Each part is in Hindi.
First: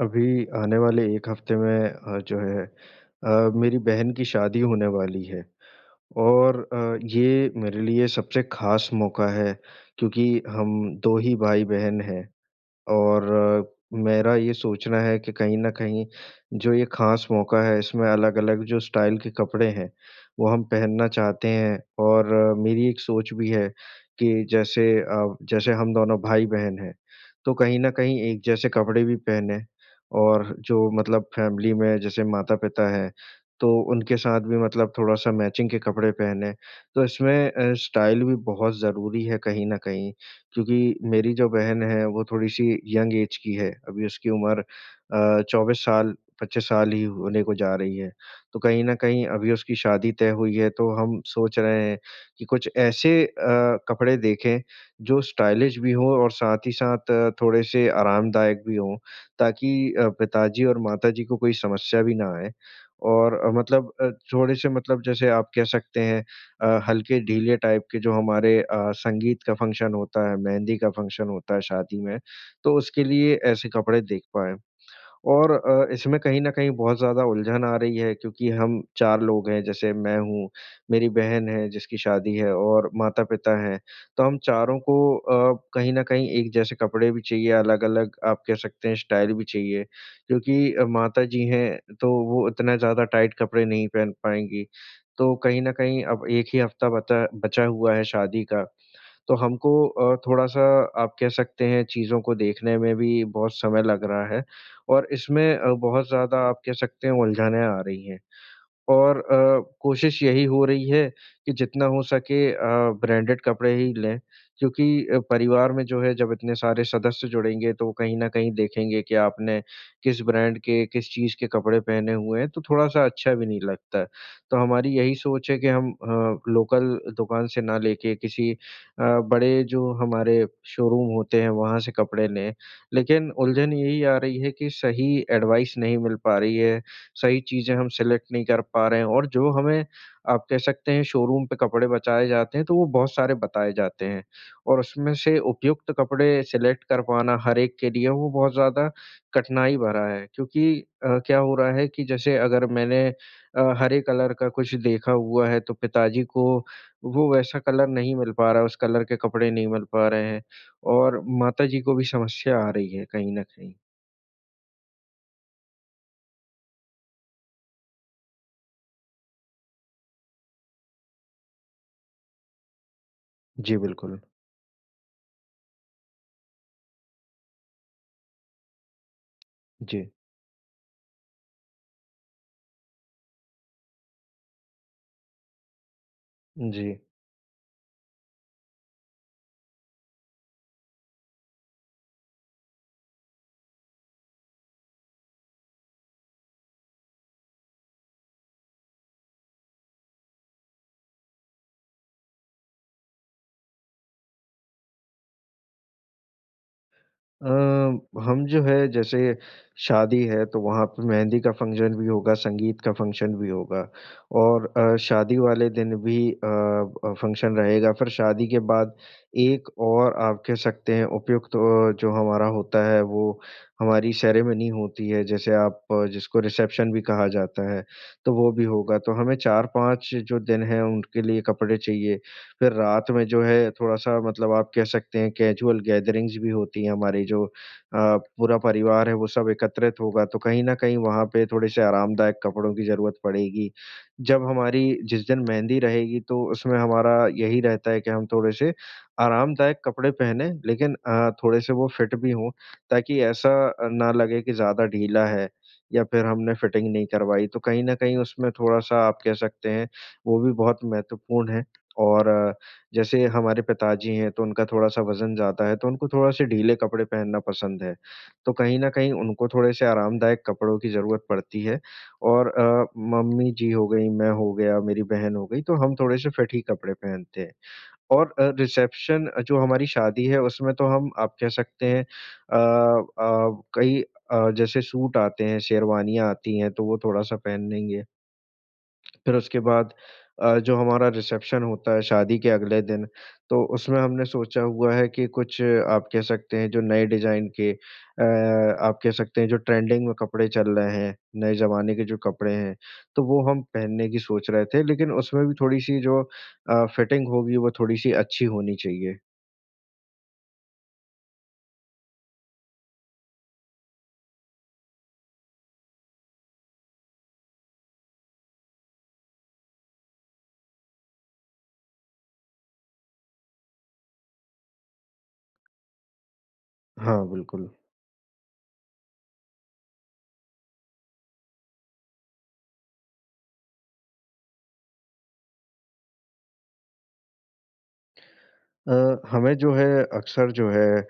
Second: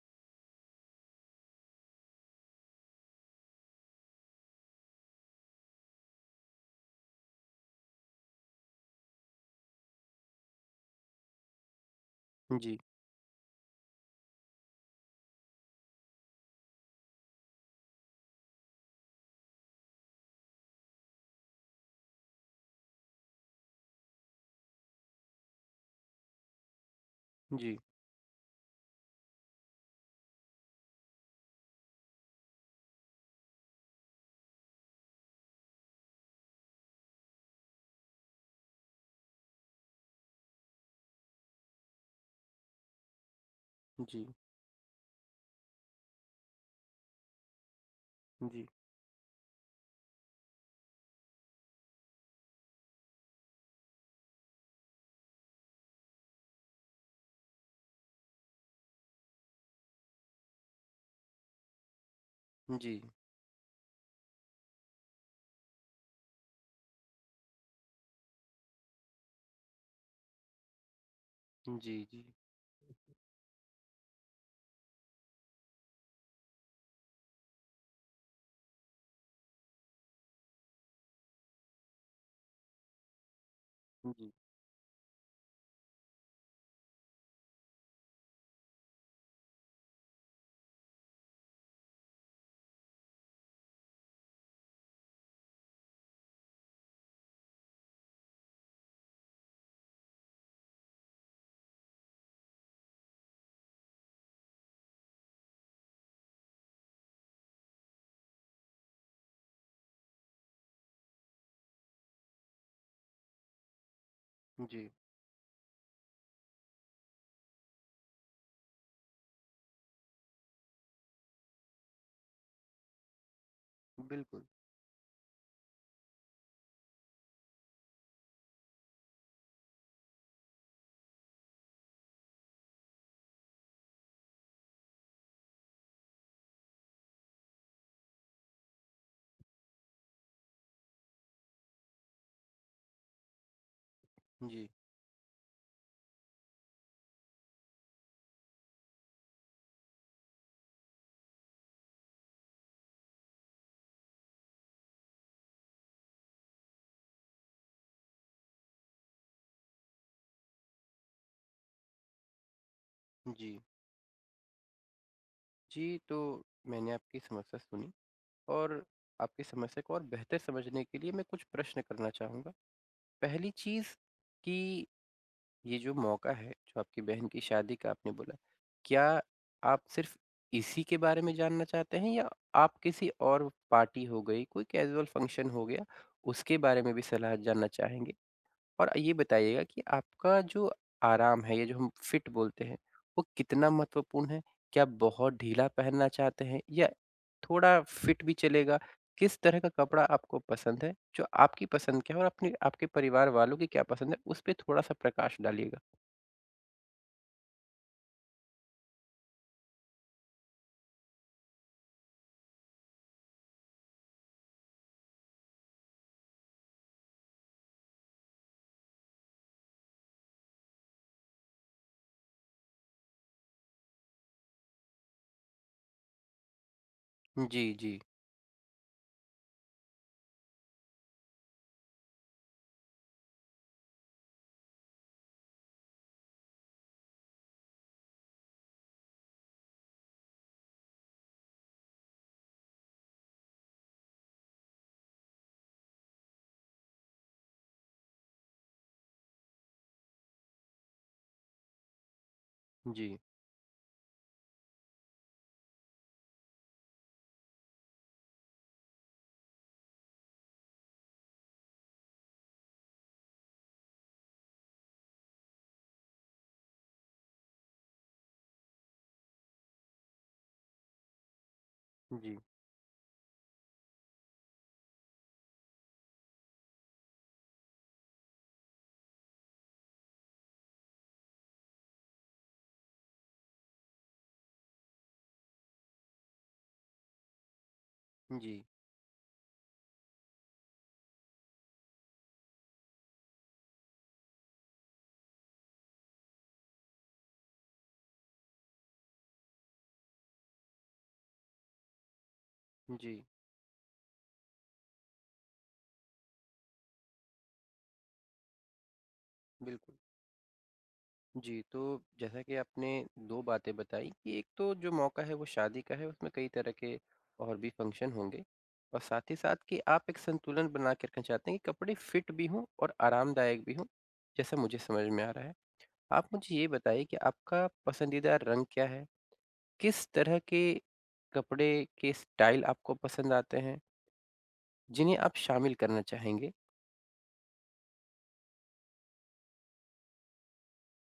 अभी आने वाले एक हफ़्ते में अ, जो है अ, मेरी बहन की शादी होने वाली है। और अ, ये मेरे लिए सबसे ख़ास मौका है क्योंकि हम 2 ही भाई-बहन हैं। जी। और मेरा ये सोचना है कि कहीं न कहीं जो ये ख़ास मौका है इसमें अलग-अलग जो स्टाइल के कपड़े हैं वो हम पहनना चाहते हैं। और मेरी एक सोच भी है कि जैसे अ, जैसे हम दोनों भाई-बहन हैं तो जी। कहीं न कहीं एक जैसे कपड़े भी पहनें और जो मतलब फ़ेमिली में जैसे माता-पिता हैं तो उनके साथ भी मतलब थोड़ा-सा मैचिंग के कपड़े पहनें। तो इसमें अ, स्टाइल भी बहुत ज़रूरी है कहीं न कहीं क्योंकि मेरी जो बहन है वो थोड़ी-सी यंग ऐज़ की है। अभी उसकी जी। उम्र अ, 24 साल 25 साल ही होने को जा रही है। तो जी। कहीं न कहीं अभी उसकी शादी तय हुई है तो हम सोच रहे हैं कि कुछ ऐसे अ, कपड़े देखें जो स्टाइलिश भी हों और साथ ही साथ अ, थोड़े से आरामदायक भी हों ताकि अ, पिताजी और माताजी को कोई समस्या भी ना आए। जी। और अ, मतलब अ, थोड़े से मतलब जैसे आप कह सकते हैं अ, हल्के ढीले टाइप के जो हमारे अ, संगीत का फ़ंक्शन होता है, मेहंदी का फ़ंक्शन होता है शादी जी, में जी। तो उसके लिए ऐसे कपड़े देख पाएंँ। और अ, इसमें कहीं न कहीं बहुत ज़्यादा उलझन आ रही है क्योंकि हम 4 लोग हैं जैसे मैं हूँ, मेरी बहन है जिसकी शादी है और माता-पिता हैं। तो जी। हम चारों को अ, कहीं न कहीं एक जैसे कपडे भी चाहिए, अलग-अलग आप कह सकते हैं स्टाइल भी चाहिए क्योंकि माताजी हैं तो वो उतना ज़्यादा टाइट कपडे नहीं पहन पाएँगी। तो कहीं न कहीं अब 1 ही हफ़्ता बता बचा हुआ है शादी का। तो हमको अ, थोड़ा-सा आप कह सकते हैं चीज़ों को देखने में भी बहुत समय लग रहा है और इसमें अ, बहुत ज़्यादा आप कह सकते हो उलझाने आ रही हैं। और अ, कोशिश यही हो रही है कि जितना हो सके अ, ब्रांडेड कपड़े ही लें क्योंकि जी। परिवार में जो है जब इतने सारे सदस्य जुड़ेंगे तो कहीं न कहीं देखेंगे कि आपने किस ब्रांड के, किस चीज़ के कपड़े पहने हुए हैं तो थोड़ा-सा अच्छा भी नहीं लगता है। बिल्कुल। तो हमारी यही सोच है कि हम अ, लोकल दुकान से ना लेके किसी अ, बड़े जो हमारे शोरूम होते हैं वहाँ से कपड़े लें। लेकिन उलझन यही आ रही है कि सही एडवाइस नहीं मिल पा रही है, सही चीज़ें हम सेलेक्ट नहीं कर पा रहे हैं। और जो हमें आप कह सकते हैं शोरूम पे कपड़े बचाए जाते हैं तो वो बहुत सारे बताए जाते हैं। जी। और उसमें से उपयुक्त कपड़े सेलेक्ट करवाना हर-एक के लिए वो बहुत ज़्यादा कठिनाई भरा है क्योंकि क्या अ, हो रहा है कि जैसे अगर मैंने अ, हरे कलर का कुछ देखा हुआ है तो पिताजी को वो वैसा कलर नहीं मिल पा रहा है, उस कलर के कपड़े नहीं मिल पा रहे हैं और माताजी को भी समस्या आ रही है कहीं न जी। कहीं। जी, तो मैंने आपकी समस्या सुनी और आपकी समस्या को और बेहतर समझने के लिए मैं कुछ प्रश्न करना चाहूँगा। पहली जी, चीज़ बिल्कुल। कि ये जो मौका है, जो आपकी बहन की शादी का आपने बोला, क्या आप जी। सिर्फ इसी के बारे में जानना चाहते हैं या आप किसी और पार्टी हो गई, कोई कैज़ुअल फ़ंक्शन हो गया, उसके बारे में जी। भी सलाह जानना चाहेंगे? और ये बताइएगा कि आपका जो आराम है या जो हम फिट बोलते हैं वो कितना महत्वपूर्ण है? क्या बहुत ढीला पहनना चाहते हैं या थोड़ा फिट भी चलेगा, किस तरह का कपड़ा आपको पसंद है, जो आपकी पसंद के हो अपने आपके परिवार वालों की क्या पसंद है उस पे थोड़ा-सा प्रकाश डालिएगा। अ, हम जो है जैसे शादी है तो वहाँ पे मेहंदी का फ़ंक्शन भी होगा, संगीत का फ़ंक्शन भी होगा। और अ, शादी वाले दिन भी अ अ, फ़ंक्शन रहेगा। फिर शादी के बाद एक और आप कह सकते हैं उपयुक्त ओ जो हमारा होता है वो हमारी सेरेमनी होती है जैसे आप अ, जिसको रिसेप्शन भी कहा जाता जी, है, जी। तो वो भी होगा। तो हमें 4-5 जो दिन है उनके लिए कपड़े चाहिए। फिर रात में जो है थोड़ा-सा मतलब आप कह सकते हैं कैज़ुअल गैदरिंग्स भी होती है हमारी जो अ, पूरा परिवार है वो सब एकत्रित होगा तो कहीं न कहीं वहाँ पे थोड़े-से आरामदायक कपड़ों की ज़रूरत पड़ेगी। जब हमारी जिस दिन मेहंदी रहेगी तो उसमें हमारा यही रहता है कि हम थोड़े-से आरामदायक कपड़े पहने लेकिन अ, थोड़े-से वो फिट भी हो जी। ताकि ऐसा अ, ना लगे की ज़्यादा ढीला है, या फिर हमने फिटिंग नहीं करवाई तो कहीं न कहीं उसमें थोड़ा-सा आप कह सकते हैं, वो भी बहुत महत्वपूर्ण है और अ, जैसे हमारे पिताजी हैं तो उनका थोड़ा-सा वजन ज़्यादा है तो उनको थोड़ा-से ढीले कपड़े पहनना पसंद है। तो कहीं न कहीं उनको थोड़े से आरामदायक कपड़ों की ज़रूरत पड़ती है जी। और अ, मम्मी-जी हो गई, मैं हो गया, मेरी बहन हो गयी तो हम थोड़े से फिट ही कपड़े पहनते हैं। और अ, रिसेप्शन अ, जो हमारी शादी है उसमें तो हम आप कह सकते हैं अ अ, कई अ, जैसे सूट आते हैं, शेरवानियाँ आती हैं तो वो थोड़ा-सा पहन लेंगे। जी। फिर उसके बाद अ, जो हमारा रिसेप्शन होता है शादी के अगले दिन, तो उसमे हमने सोचा हुआ है कि कुछ आप कह सकते हैं जो नए डिजाइन के अ, आप कह सकते हैं जो ट्रेंडिंग में कपड़े चल रहे हैं, नए ज़माने के जो कपड़े हैं, जी। तो वो हम पहनने की सोच रहे थे लेकिन उसमें भी थोड़ी-सी जो अ, फिटिंग होगी वो थोड़ी-सी अच्छी होनी चाहिए। बिल्कुल। जी, तो जैसा कि आपने 2 बातें बताई कि 1 तो जो मौका है वो शादी का है उसमें कई तरह के और भी फंक्शन होंगे। और साथ ही साथ कि आप एक संतुलन बना के रखना चाहते हैं कि कपड़े फिट भी हों, और आरामदायक भी हो, जैसा मुझे समझ में आ रहा है। आप मुझे ये बताइए कि हाँ, आपका बिल्कुल। पसंदीदा रंग क्या है? किस तरह के कपड़े के स्टाइल आपको पसंद आते हैं? जिन्हें आप शामिल करना चाहेंगे। अ, हमें जो है, अक्सर जो है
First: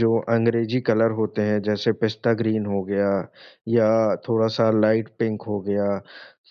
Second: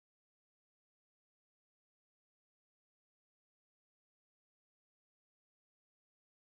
जो अंग्रेजी कलर होते हैं जैसे पिस्ता ग्रीन हो गया या थोड़ा-सा लाइट पिंक हो गया।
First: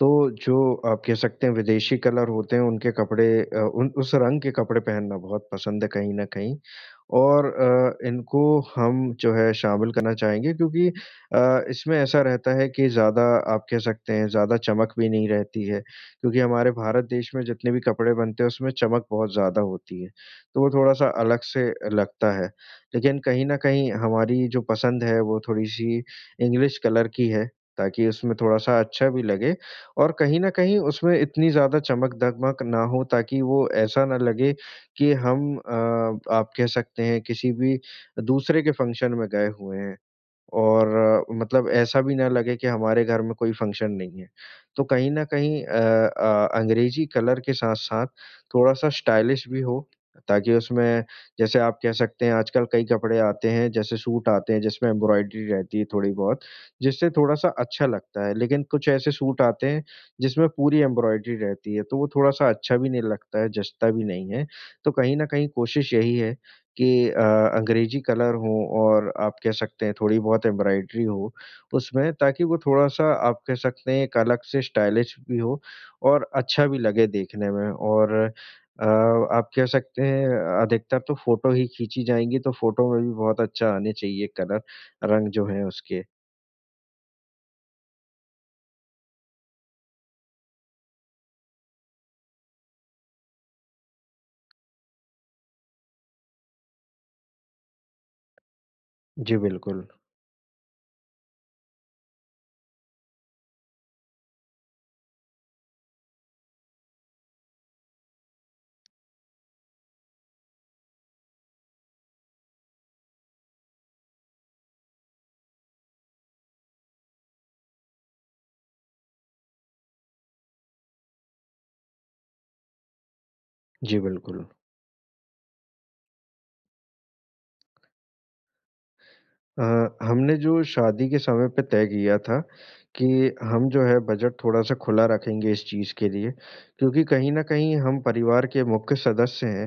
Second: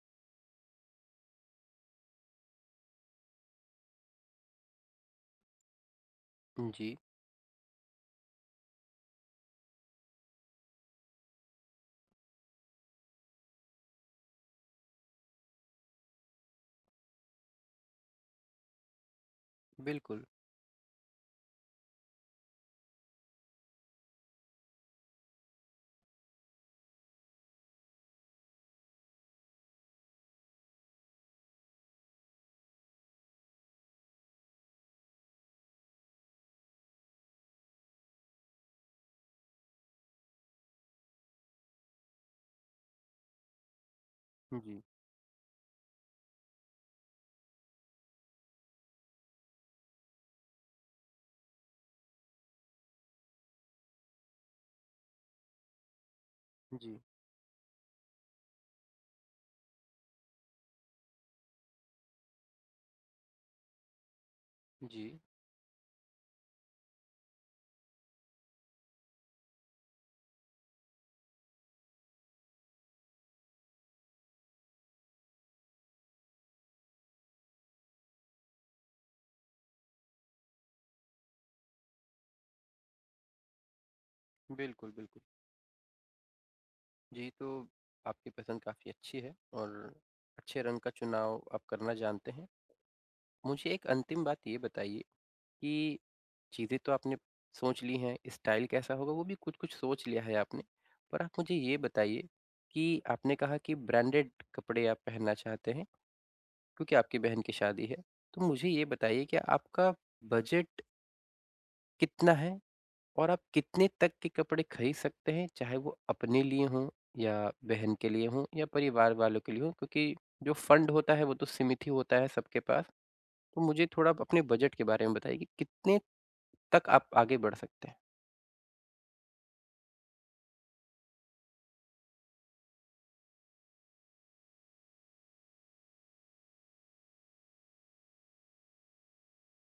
तो जो आप कह सकते हैं विदेशी कलर होते हैं उनके कपड़े अ, उन उस रंग के कपड़े पहनना बहुत पसंद है कहीं न कहीं जी। और अ, इनको हम जो है शामिल करना चाहेंगे क्योंकि अ, इसमें ऐसा रहता है कि ज़्यादा आप कह सकते हैं ज़्यादा चमक भी नहीं रहती है, क्योंकि हमारे भारत देश में जितने भी कपड़े बनते हैं उसमें चमक बहुत ज़्यादा होती है, बिल्कुल। तो वो थोड़ा-सा अलग से लगता है। लेकिन कहीं न कहीं हमारी जो पसंद है वो थोड़ी-सी इंग्लिश कलर की है, ताकि उसमें थोड़ा-सा अच्छा भी लगे और कहीं न कहीं उसमें इतनी ज़्यादा चमक-धमक ना हो ताकि वो ऐसा ना लगे कि हम अ, आप कह सकते हैं किसी भी दूसरे के फंक्शन में गए हुए हैं, और मतलब ऐसा भी ना लगे कि हमारे घर में कोई फंक्शन नहीं है। जी। तो कहीं न कहीं अ अ, अंग्रेजी कलर के साथ-साथ, थोड़ा-सा स्टाइलिश भी हो, ताकि उसमें, जैसे आप कह सकते हैं आज-कल कई कपड़े आते हैं जैसे सूट आते हैं जिसमे एम्ब्रॉयडरी रहती है थोड़ी-बहुत जी। जिससे थोड़ा-सा अच्छा लगता है, लेकिन कुछ ऐसे सूट आते हैं जिसमे पूरी एम्ब्रॉयडरी रहती है, तो वो थोड़ा-सा अच्छा भी नहीं लगता है जचता भी नहीं है। तो कहीं जी। न कहीं कोशिश यही है कि अ, अंग्रेजी कलर हो और आप कह सकते हैं थोड़ी-बहुत एम्ब्रॉयडरी हो उसमें ताकि वो थोड़ा-सा आप कह सकते हैं एक अलग से स्टाइलिश भी हो, और अच्छा भी लगे देखने में और अ, आप कह सकते हैं अधिकतर तो फोटो ही खींची जाएँगी तो फोटो में भी बहुत अच्छा आने चाहिए कलर बिल्कुल, बिल्कुल। रंग जो है उसके। जी, तो आपकी पसंद काफ़ी अच्छी है और अच्छे रंग का चुनाव आप करना जानते हैं। मुझे एक अंतिम बात ये बताइए, कि चीज़ें तो आपने सोच ली हैं, स्टाइल कैसा होगा वो भी जी, कुछ-कुछ बिल्कुल। सोच लिया है आपने। पर आप मुझे ये बताइए कि आपने कहा कि ब्रांडेड कपड़े आप पहनना चाहते हैं, क्योंकि आपकी बहन की शादी है। तो मुझे ये बताइए कि आपका बज़ट कितना है? और आप कितने तक के कपड़े खरीद सकते हैं? चाहे वो अपने लिए हों या बहन के लिए हों या परिवार वालों के लिए हों क्योंकि जो फंड होता है, वो तो सिमित ही होता है सबके पास। तो मुझे जी, थोड़ा आप अपने बिल्कुल। बज़ट के बारे में बताइए कितने तक आप आगे बढ़ सकते हैं? अ, हमने जो शादी के समय पे तय किया था कि हम जो हैं बज़ट थोड़ा-सा खुला रखेंगे इस चीज़ के लिए, क्योंकि कहीं न कहीं हम परिवार के मुख्य सदस्य हैं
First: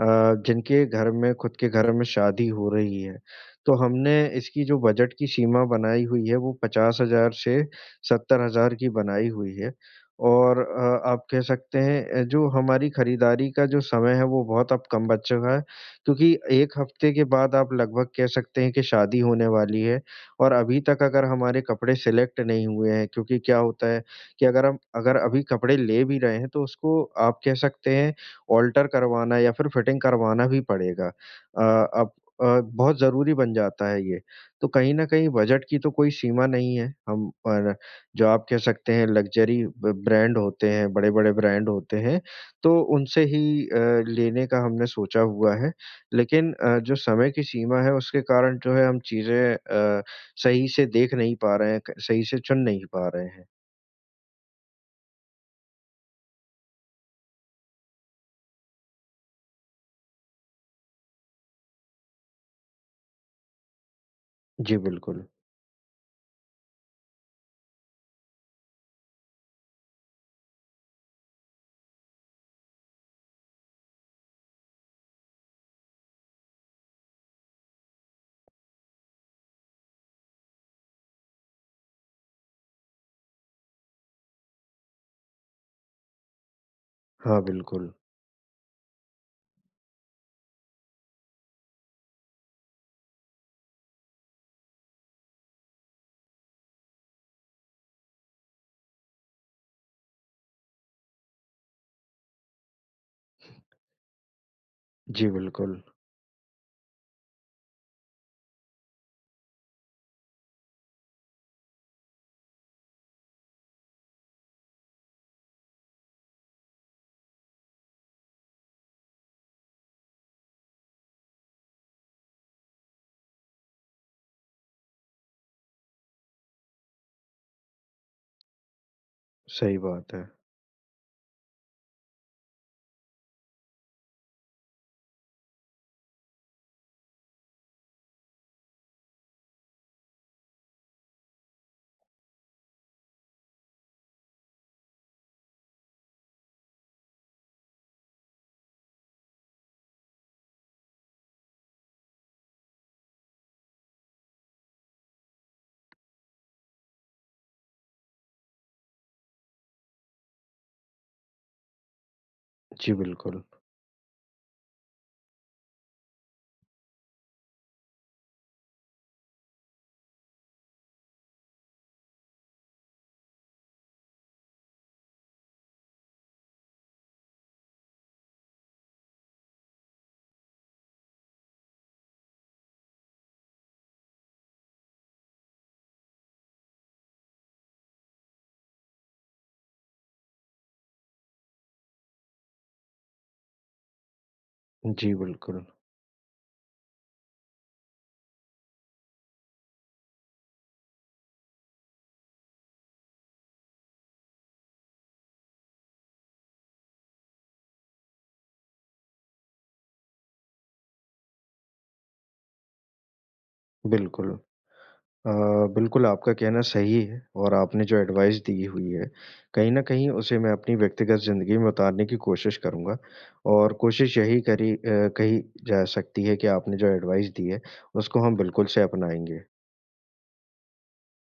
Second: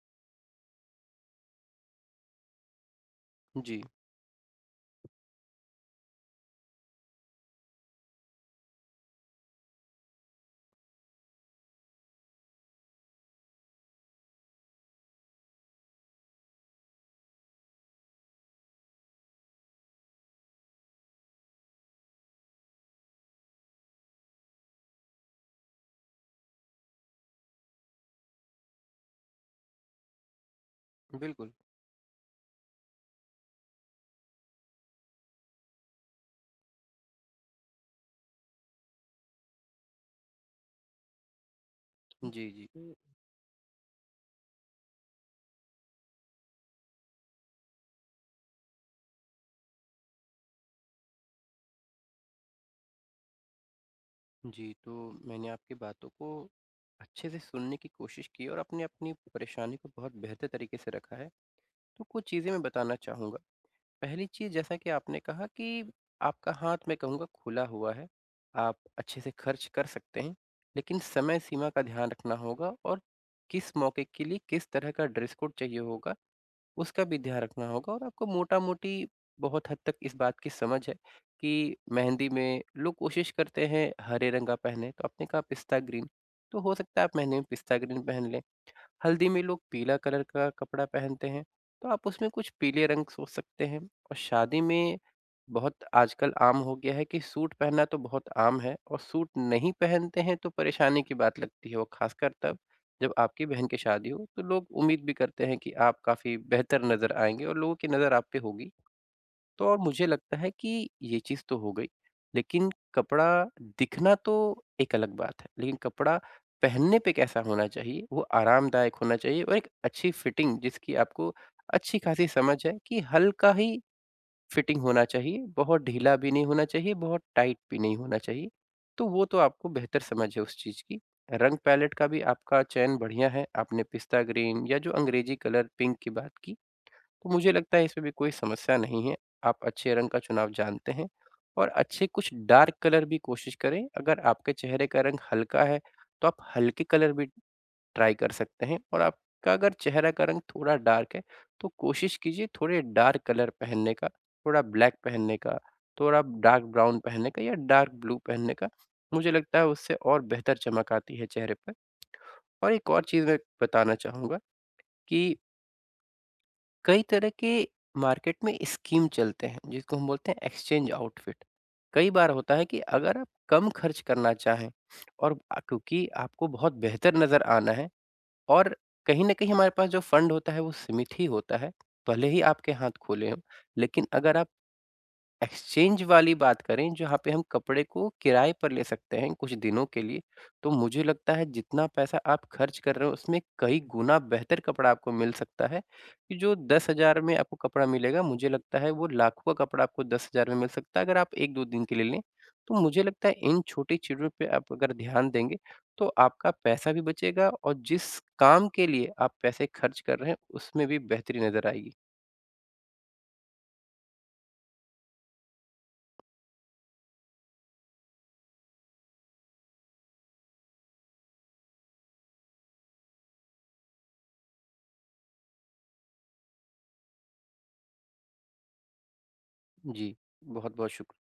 अ, जिनके घर में ख़ुद के घर में शादी हो रही है। तो जी। हमने इसकी जो बज़ट की सीमा बनाई हुई हैं वो 50,000 से 70,000 की बनाई हुई है। और अ, आप कह सकते हैं अ, जो हमारी खरीदारी का जो समय है। वो बहुत अब कम बच चुका है क्योंकि 1 हफ़्ते के बाद आप लगभग कह सकते हैं कि शादी होने वाली है। और अभी तक अगर हमारे कपड़े सेलेक्ट नहीं हुए हैं क्योंकि क्या होता है कि अगर हम अगर अभी कपड़े ले भी रहे हैं तो उसको आप कह सकते हैं आल्टर करवाना या फिर फिटिंग करवाना ही पड़ेगा, बिल्कुल। अ, अब अ, बहुत ज़रूरी बन जाता है ये। तो कहीं न कहीं बज़ट की तो कोई सीमा नहीं है हम पर, जो आप कह सकते हैं लग्ज़री ब ब्रांड होते हैं, बड़े-बड़े ब्रांड होते हैं जी, तो जी। उनसे ही अ, लेने का हमने सोचा हुआ है। लेकिन अ, जो समय की सीमा है उसके कारण जो है हम चीज़ें अ, सही से देख नहीं पा रहे हैं, त सही से चुन नहीं पा रहे हैं। जी, तो मैंने आपकी बातों को अच्छे से सुनने की कोशिश की है और अपने अपनी परेशानी को बहुत बेहतर तरीक़े से रखा है। तो कुछ चीज़ें मैं बताना चाहूँगा, पहली चीज़ जी, जैसा कि आपने बिल्कुल। कहा कि आपका हाथ मैं कहूँगा खुला हुआ है, आप अच्छे से ख़र्च कर सकते हैं, लेकिन समय-सीमा का ध्यान रखना होगा और किस मौके के लिए किस तरह का ड्रेस कोड चाहिए होगा। उसका भी ध्यान रखना होगा और आपको मोटा-मोटी बहुत हद तक इस बात की समझ है कि मेहंदी में लोग कोशिश करते हैं हरे रंग का पहने तो आपने कहा पिस्ता ग्रीन तो हो सकता है आप मेहंदी हाँ, में पिस्ता बिल्कुल। ग्रीन पहन लें। हल्दी में लोग पीला कलर का कपड़ा पहनते हैं, तो आप उसमें कुछ पीले रंग सोच सकते हैं और शादी में बहुत आजकल आम हो गया है कि सूट पहनना तो बहुत आम है और सूट नहीं पहनते हैं तो परेशानी की बात लगती है और ख़ासकर तब जब आपकी बहन की शादी हो, तो लोग उम्मीद भी जी, करते हैं कि बिल्कुल। आप काफ़ी बेहतर नज़र आएँगे और लोगों की नज़र आप पे होगी। तो अब मुझे लगता है कि ये चीज़ तो हो गई, लेकिन कपड़ा दिखना तो एक अलग बात है। लेकिन कपड़ा पहनने पे कैसा होना चाहिए, वो आरामदायक होना चाहिए और एक अच्छी फ़िटिंग जिसकी आपको अच्छी-खासी समझ है कि हल्का ही फ़िटिंग होना चाहिए, बहुत ढीला भी नहीं होना चाहिए, बहुत टाइट भी नहीं होना चाहिए। तो वो तो आपको सही बेहतर बात समझ है। है उस चीज़ की, रंग-पैलेट का भी आपका चयन बढ़िया है। आपने पिस्ता ग्रीन या जो अंग्रेज़ी कलर पिंक की बात की। तो मुझे लगता है इसमें भी कोई समस्या नहीं है, आप अच्छे रंग का चुनाव जानते हैं और अच्छे कुछ डार्क कलर भी कोशिश करें, अगर आपके चेहरे का रंग हल्का है, तो आप हल्के कलर भी, ट्राई कर सकते हैं और आपका अगर चेहरे का रंग थोड़ा डार्क है तो कोशिश कीजिए थोड़ा डार्क कलर पहनने का, थोड़ा ब्लैक पहनने का, थोड़ा डार्क ब्राउन पहनने का या डार्क ब्लू पहनने का। मुझे लगता है उससे और बेहतर चमक आती है चेहरे पे। और एक जी, और चीज़ मैं बिल्कुल। बताना चाहूँगा कि कई तरह के मार्केट में स्कीम चलते हैं जिसको हम बोलते हैं एक्सचेंज आउटफिट कई बार होता है कि अगर आप कम खर्च करना चाहे और अ, क्योंकि आपको बहुत बेहतर नज़र आना है और कहीं न कहीं हमारे पास जो फंड होता है वो सीमित ही होता है, भले ही आपके हाथ खुले हों, लेकिन अगर आप एक्सचेंज वाली बात करें जहाँ पे हम कपड़े को किराए पर ले सकते हैं कुछ दिनों के लिए। तो मुझे लगता है जितना पैसा आप खर्च कर रहे हो उसमें कई गुना बेहतर कपड़ा आपको जी, मिल बिल्कुल। सकता है कि जो 10,000 में आपको कपड़ा मिलेगा मुझे लगता है वो लाखों का कपड़ा आपको 10,000 में मिल सकता है अगर आप 1-2 दिन के लिए लें। तो मुझे लगता है इन छोटी चीज़ों पे आप अगर ध्यान देंगे, तो आपका पैसा भी बचेगा और जिस काम के लिए आप पैसे खर्च कर रहे हैं उसमें भी बेहतरी नजर आएगी। बिल्कुल। अ, बिल्कुल आपका कहना सही है और आपने जो एडवाइस दी हुई है, कहीं न कहीं उसे मैं अपनी व्यक्तिगत ज़िंदगी में उतारने की कोशिश करूँगा और कोशिश यही करी अ, कही जा सकती है की आपने जो एडवाइस दी है उसको हम बिल्कुल से अपनाएँगे। जी। बहुत-बहुत शुक